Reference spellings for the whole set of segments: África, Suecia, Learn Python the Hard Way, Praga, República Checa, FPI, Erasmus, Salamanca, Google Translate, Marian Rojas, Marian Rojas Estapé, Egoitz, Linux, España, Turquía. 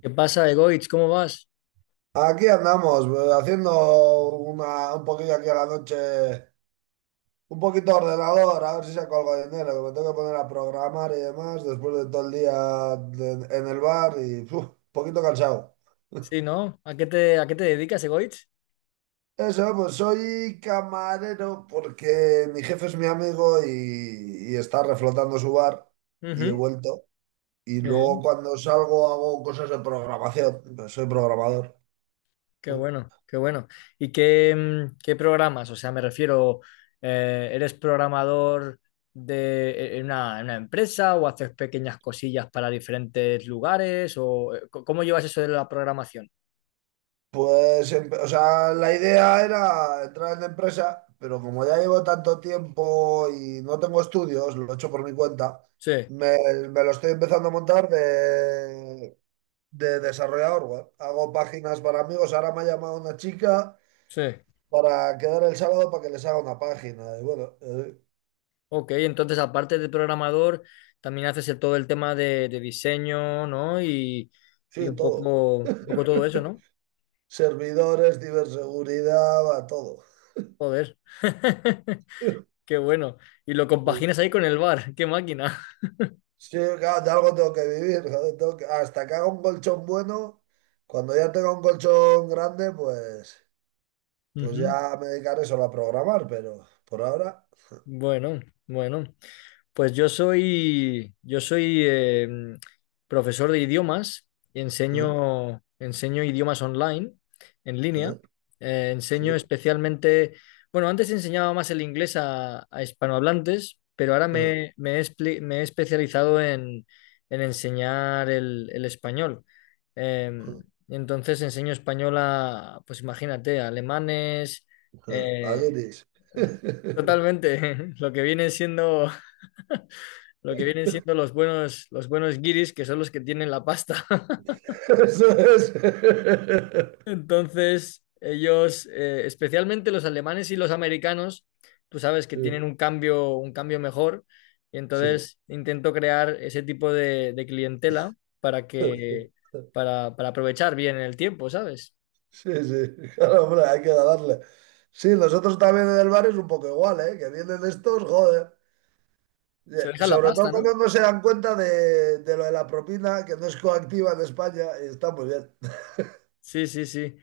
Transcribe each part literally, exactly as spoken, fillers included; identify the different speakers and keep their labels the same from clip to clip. Speaker 1: ¿Qué pasa, Egoitz? ¿Cómo vas?
Speaker 2: Aquí andamos, pues, haciendo una, un poquillo aquí a la noche, un poquito de ordenador, a ver si saco algo de dinero, que me tengo que poner a programar y demás después de todo el día de- en el bar y uf, un poquito cansado.
Speaker 1: Sí, ¿no? ¿A qué te, a qué te dedicas, Egoitz?
Speaker 2: Eso, pues soy camarero porque mi jefe es mi amigo y, y está reflotando su bar y he
Speaker 1: Ujú.
Speaker 2: vuelto. Y
Speaker 1: Muy
Speaker 2: luego
Speaker 1: bien.
Speaker 2: cuando salgo hago cosas de programación, pues soy programador.
Speaker 1: Qué
Speaker 2: ¿Eh?
Speaker 1: bueno, qué bueno. ¿Y qué, mm, qué programas? O sea, me refiero. Eh, ¿eres programador de e, en una, en una empresa o haces pequeñas cosillas para diferentes lugares? ¿O eh, co- cómo llevas eso de la programación?
Speaker 2: Pues, em- o sea, la idea era entrar en la empresa, pero como ya llevo tanto tiempo y no tengo estudios, lo he hecho por mi cuenta,
Speaker 1: Sí,
Speaker 2: me, me lo estoy empezando a montar de, de desarrollador web. Hago páginas para amigos. Ahora me ha llamado una chica
Speaker 1: sí.
Speaker 2: para quedar el sábado para que les haga una página. Y bueno, eh,
Speaker 1: Ok, entonces aparte de programador, también haces el- todo el tema de, de diseño, ¿no? Y, y
Speaker 2: sí,
Speaker 1: un
Speaker 2: todo.
Speaker 1: poco, un poco todo eso, ¿no?
Speaker 2: Servidores, ciberseguridad, va, todo.
Speaker 1: Joder, qué bueno. Y lo compaginas ahí con el bar, qué máquina.
Speaker 2: Sí, claro, de algo tengo que vivir. Joder, tengo que- Hasta que haga un colchón bueno, cuando ya tenga un colchón grande, pues, pues
Speaker 1: Ujú.
Speaker 2: ya me dedicaré solo a programar, pero por ahora...
Speaker 1: Bueno, bueno. Pues yo soy, yo soy eh, profesor de idiomas y
Speaker 2: ¿Eh?
Speaker 1: enseño, enseño idiomas online, en línea.
Speaker 2: ¿Eh?
Speaker 1: Eh, enseño
Speaker 2: Sí.
Speaker 1: especialmente, bueno, antes enseñaba más el inglés a, a hispanohablantes, pero ahora
Speaker 2: ¿Eh?
Speaker 1: me, me he, expli- me he especializado en, en enseñar el, el español. Eh,
Speaker 2: ¿Eh?
Speaker 1: entonces enseño español a, pues imagínate, a alemanes,
Speaker 2: ¿Eh?
Speaker 1: eh,
Speaker 2: Aguiris.
Speaker 1: totalmente, lo que viene siendo lo que vienen siendo los buenos, los buenos guiris, que son los que tienen la pasta.
Speaker 2: Eso es.
Speaker 1: Entonces, ellos, eh, especialmente los alemanes y los americanos, tú sabes que tienen un cambio, un cambio mejor, y
Speaker 2: Sí.
Speaker 1: entonces intento crear ese tipo de, de clientela para que, para, para aprovechar bien el tiempo, ¿sabes?
Speaker 2: Sí, sí. Claro, hombre, hay que darle. Sí, nosotros también en el bar es un poco igual, ¿eh? Que vienen estos, joder.
Speaker 1: Se
Speaker 2: Eh,
Speaker 1: dejan la
Speaker 2: Sobre todo
Speaker 1: pasta,
Speaker 2: cuando
Speaker 1: ¿no?
Speaker 2: no se dan cuenta de, de lo de la propina, que no es coactiva en España, y está muy bien.
Speaker 1: Sí, sí, sí.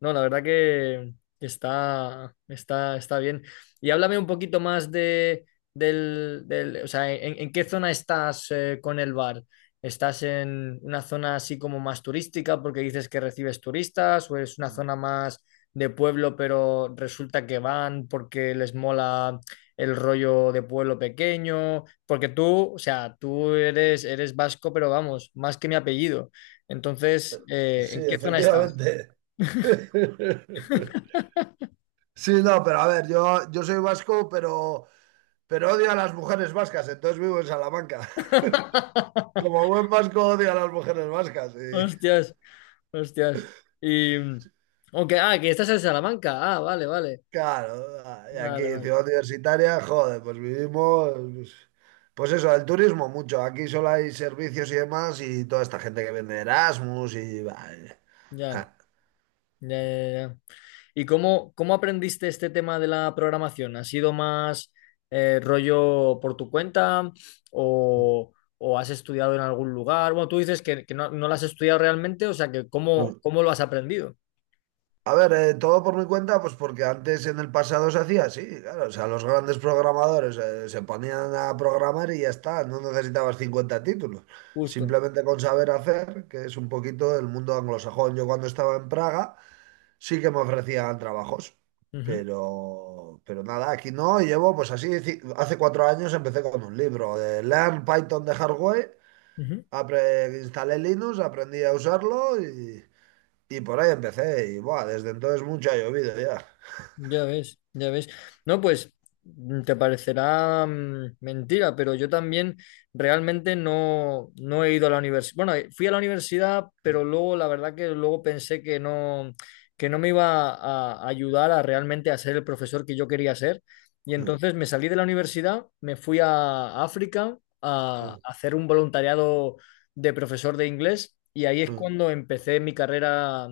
Speaker 1: No, la verdad que está, está, está bien. Y háblame un poquito más de, del, del- o sea, en, en qué zona estás, eh, con el bar? ¿Estás en una zona así como más turística porque dices que recibes turistas o es una zona más de pueblo pero resulta que van porque les mola el rollo de pueblo pequeño? Porque tú, o sea, tú eres, eres vasco, pero vamos, más que mi apellido. Entonces, eh,
Speaker 2: Sí,
Speaker 1: ¿en qué zona estás?
Speaker 2: efectivamente. Sí, no, pero a ver, yo, yo soy vasco, pero, pero odio a las mujeres vascas, entonces vivo en Salamanca. Como buen vasco odio a las mujeres vascas. Y
Speaker 1: Hostias, hostias. Y. Aunque, ah, que estás en Salamanca. Ah, vale, vale.
Speaker 2: claro, y aquí,
Speaker 1: Vale, vale.
Speaker 2: ciudad universitaria, joder, pues vivimos, pues, pues eso, el turismo mucho. Aquí solo hay servicios y demás y toda esta gente que vende Erasmus y... bah,
Speaker 1: Ya,
Speaker 2: ja.
Speaker 1: ya, ya, ya. ¿Y cómo, cómo aprendiste este tema de la programación? ¿Ha sido más eh, rollo por tu cuenta o, o has estudiado en algún lugar? Bueno, tú dices que, que no, no lo has estudiado realmente, o sea que ¿cómo, cómo lo has aprendido?
Speaker 2: A ver, eh, todo por mi cuenta, pues porque antes en el pasado se hacía así, claro, o sea, los grandes programadores eh, se ponían a programar y ya está, no necesitabas cincuenta títulos,
Speaker 1: Justo.
Speaker 2: simplemente con saber hacer, que es un poquito el mundo anglosajón. Yo cuando estaba en Praga sí que me ofrecían trabajos,
Speaker 1: Ujú,
Speaker 2: pero, pero nada, aquí no, y llevo pues así, ci- hace cuatro años empecé con un libro de Learn Python the Hard Way,
Speaker 1: ujú.
Speaker 2: apre- instalé Linux, aprendí a usarlo y por ahí empecé y buah, desde entonces mucho ha llovido ya.
Speaker 1: Ya ves, ya ves. No, pues mm, te parecerá mm, mentira, pero yo también realmente no, no he ido a la universidad. Bueno, eh, fui a la universidad, pero luego la verdad que luego pensé que no, que no me iba a, a ayudar a realmente a ser el profesor que yo quería ser. Y entonces me salí de la universidad, me fui a África a, a hacer un voluntariado de profesor de inglés y ahí es cuando empecé mi carrera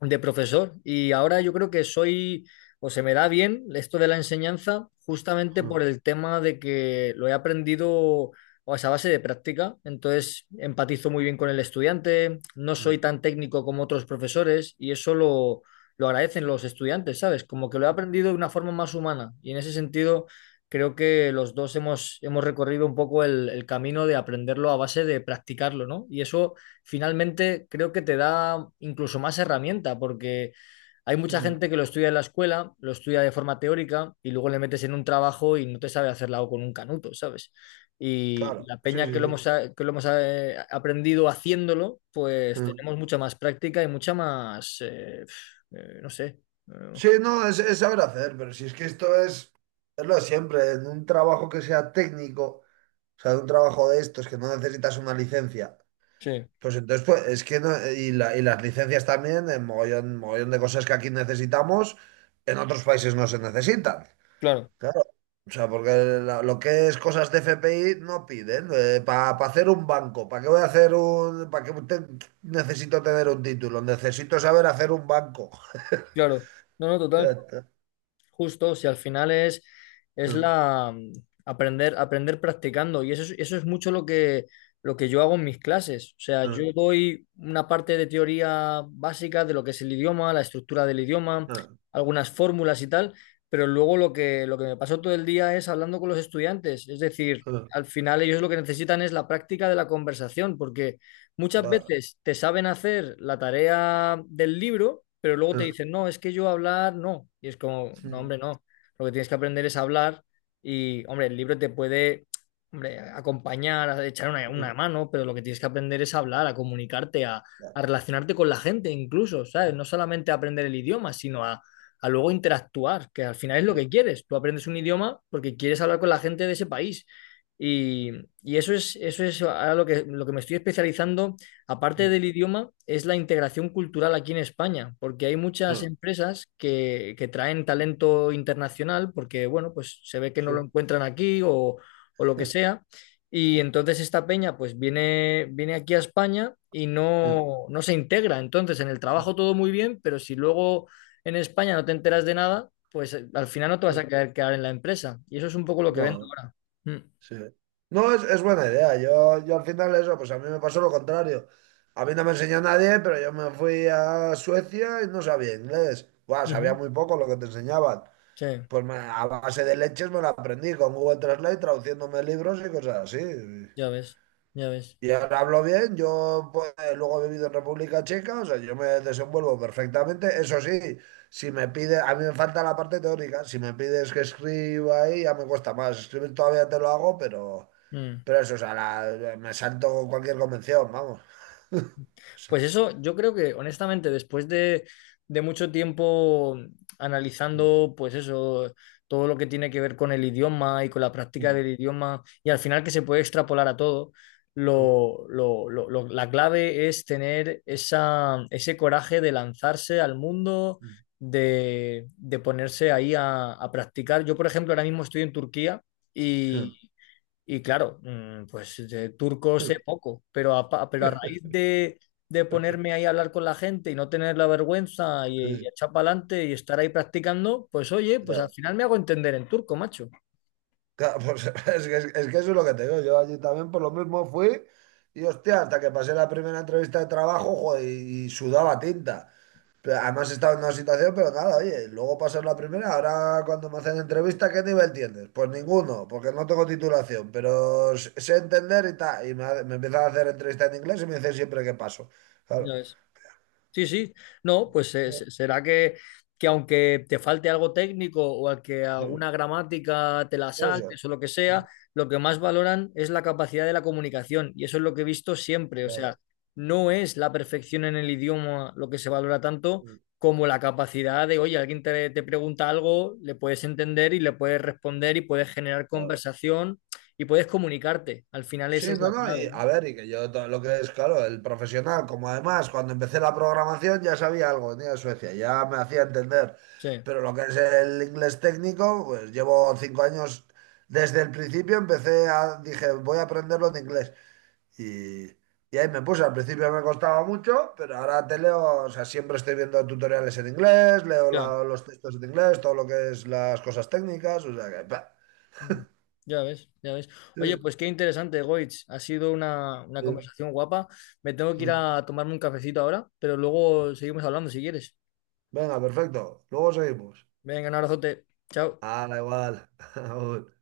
Speaker 1: de profesor. Y ahora yo creo que soy o se me da bien esto de la enseñanza justamente por el tema de que lo he aprendido, o sea, a base de práctica, entonces empatizo muy bien con el estudiante, no soy tan técnico como otros profesores y eso lo, lo agradecen los estudiantes, ¿sabes? Como que lo he aprendido de una forma más humana y en ese sentido creo que los dos hemos, hemos recorrido un poco el, el camino de aprenderlo a base de practicarlo, ¿no? Y eso finalmente creo que te da incluso más herramienta porque hay mucha gente que lo estudia en la escuela, lo estudia de forma teórica y luego le metes en un trabajo y no te sabe hacer la O con un canuto, ¿sabes? Y
Speaker 2: Claro,
Speaker 1: la
Speaker 2: sí,
Speaker 1: peña que lo
Speaker 2: sí,
Speaker 1: hemos, a- que lo hemos eh, aprendido haciéndolo, pues
Speaker 2: sí.
Speaker 1: tenemos mucha más práctica y mucha más, eh, pf, eh, no sé. eh,
Speaker 2: Sí, no, es, es saber hacer, pero si es que esto es, es lo de siempre, en un trabajo que sea técnico, o sea, un trabajo de estos que no necesitas una licencia,
Speaker 1: sí,
Speaker 2: pues entonces pues, es que no, y, la- y las licencias también, en mogollón, mogollón de cosas que aquí necesitamos, en otros países no se necesitan.
Speaker 1: claro,
Speaker 2: Claro, o sea, porque la- lo que es cosas de F P I no piden. Para hacer un banco, ¿para qué voy a hacer un... ¿Para qué te- necesito tener un título? Necesito saber hacer un banco.
Speaker 1: claro. No, no,
Speaker 2: Ya
Speaker 1: total.
Speaker 2: está.
Speaker 1: Justo, si al final es, es
Speaker 2: Claro.
Speaker 1: la mm, aprender, aprender practicando. Y eso es, eso es mucho lo que, lo que yo hago en mis clases. O sea, yo doy una parte de teoría básica de lo que es el idioma, la estructura del idioma, algunas fórmulas y tal, pero luego lo que, lo que me pasó todo el día es hablando con los estudiantes. Es decir, al final ellos lo que necesitan es la práctica de la conversación, porque muchas veces te saben hacer la tarea del libro, pero luego te dicen, no, es que yo hablar no. Y es como, no,
Speaker 2: Sí.
Speaker 1: hombre, no. Lo que tienes que aprender es hablar y, hombre, el libro te puede, hombre, acompañar, a echar una,
Speaker 2: No,
Speaker 1: una mano, pero lo que tienes que aprender es hablar, a comunicarte, a, a relacionarte con la gente incluso, ¿sabes? No solamente a aprender el idioma, sino a, a luego interactuar, que al final es lo que quieres. Tú aprendes un idioma porque quieres hablar con la gente de ese país y, y eso es, eso es ahora lo que, lo que me estoy especializando, aparte del idioma, es la integración cultural aquí en España, porque hay muchas empresas que, que traen talento internacional, porque, bueno, pues se ve que no lo encuentran aquí o, o lo que sea. Y entonces esta peña pues viene, viene aquí a España y no, no se integra. Entonces en el trabajo todo muy bien, pero si luego en España no te enteras de nada, pues eh, al final no te vas a
Speaker 2: no,
Speaker 1: quedar, quedar en la empresa. Y eso es un poco lo que vendo
Speaker 2: no.
Speaker 1: ahora. Mm.
Speaker 2: Sí. No, es, es buena idea. Yo, yo al final eso, pues a mí me pasó lo contrario. A mí no me enseñó nadie, pero yo me fui a Suecia y no sabía inglés. Buah, sabía
Speaker 1: Ujú.
Speaker 2: muy poco lo que te enseñaban.
Speaker 1: Sí,
Speaker 2: Pues me- a base de leches me lo aprendí con Google Translate, traduciéndome libros y cosas así.
Speaker 1: ya ves, ya ves.
Speaker 2: Y ahora hablo bien, yo pues, luego he vivido en República Checa, o sea, yo me desenvuelvo perfectamente. Eso sí, si me pide, a mí me falta la parte teórica, si me pides que escriba ahí ya me cuesta más. Escribir todavía te lo hago, pero...
Speaker 1: Mm.
Speaker 2: Pero eso, o sea, la- me salto cualquier convención, vamos. O sea,
Speaker 1: Pues eso, yo creo que honestamente, después de, de mucho tiempo analizando, pues eso, todo lo que tiene que ver con el idioma y con la práctica del idioma, y al final que se puede extrapolar a todo, lo, lo- lo- lo- la clave es tener esa, ese coraje de lanzarse al mundo, de, de ponerse ahí a, a practicar. Yo, por ejemplo, ahora mismo estoy en Turquía. Y claro, mm, pues de turco sé poco, pero a, pa- pero a raíz de, de ponerme ahí a hablar con la gente y no tener la vergüenza y, y echar para adelante y estar ahí practicando, pues oye, pues al
Speaker 2: claro,
Speaker 1: final me hago entender en turco, macho.
Speaker 2: claro, pues, es que, es, que eso es lo que te digo. Yo allí también por lo mismo fui y hostia, hasta que pasé la primera entrevista de trabajo, joder, y, y sudaba tinta. Pero además he estado en una situación, pero nada, oye, luego pasó la primera, ahora cuando me hacen entrevista, ¿qué nivel tienes? Pues ninguno, porque no tengo titulación, pero s- sé entender y tal. Y me, ha- me empiezan a hacer entrevista en inglés y me dicen siempre que paso.
Speaker 1: Ya
Speaker 2: Claro.
Speaker 1: ves. Sí, sí. No, pues eh, se- será que, que aunque te falte algo técnico o al que alguna gramática te la
Speaker 2: Eso.
Speaker 1: saltes o lo que sea, lo que más valoran es la capacidad de la comunicación. Y eso es lo que he visto siempre. O sea,
Speaker 2: Claro.
Speaker 1: no es la perfección en el idioma lo que se valora tanto como la capacidad de, oye, alguien te, te pregunta algo, le puedes entender y le puedes responder y puedes generar
Speaker 2: Claro.
Speaker 1: conversación y puedes comunicarte. Al final
Speaker 2: Sí,
Speaker 1: esa es la
Speaker 2: no, no, y
Speaker 1: clave, ¿no?
Speaker 2: a ver, y que yo todo lo que es, claro, el profesional, como además cuando empecé la programación ya sabía algo, venía de Suecia, ya me hacía entender,
Speaker 1: Sí,
Speaker 2: pero lo que es el inglés técnico, pues llevo cinco años, desde el principio empecé a, dije, voy a aprenderlo en inglés, y, y ahí me puse, al principio me costaba mucho, pero ahora te leo, o sea, siempre estoy viendo tutoriales en inglés, leo
Speaker 1: ya.
Speaker 2: la- los textos en inglés, todo lo que es las cosas técnicas, o sea que... pa.
Speaker 1: Mm. Ya ves, ya ves.
Speaker 2: Sí,
Speaker 1: Oye, pues qué interesante, Goitz. Ha sido una, una conversación guapa. Me tengo
Speaker 2: sí.
Speaker 1: que ir a tomarme un cafecito ahora, pero luego seguimos hablando si quieres.
Speaker 2: Venga, perfecto, luego seguimos.
Speaker 1: Venga, un abrazote. Chao.
Speaker 2: Hala, igual. Aún.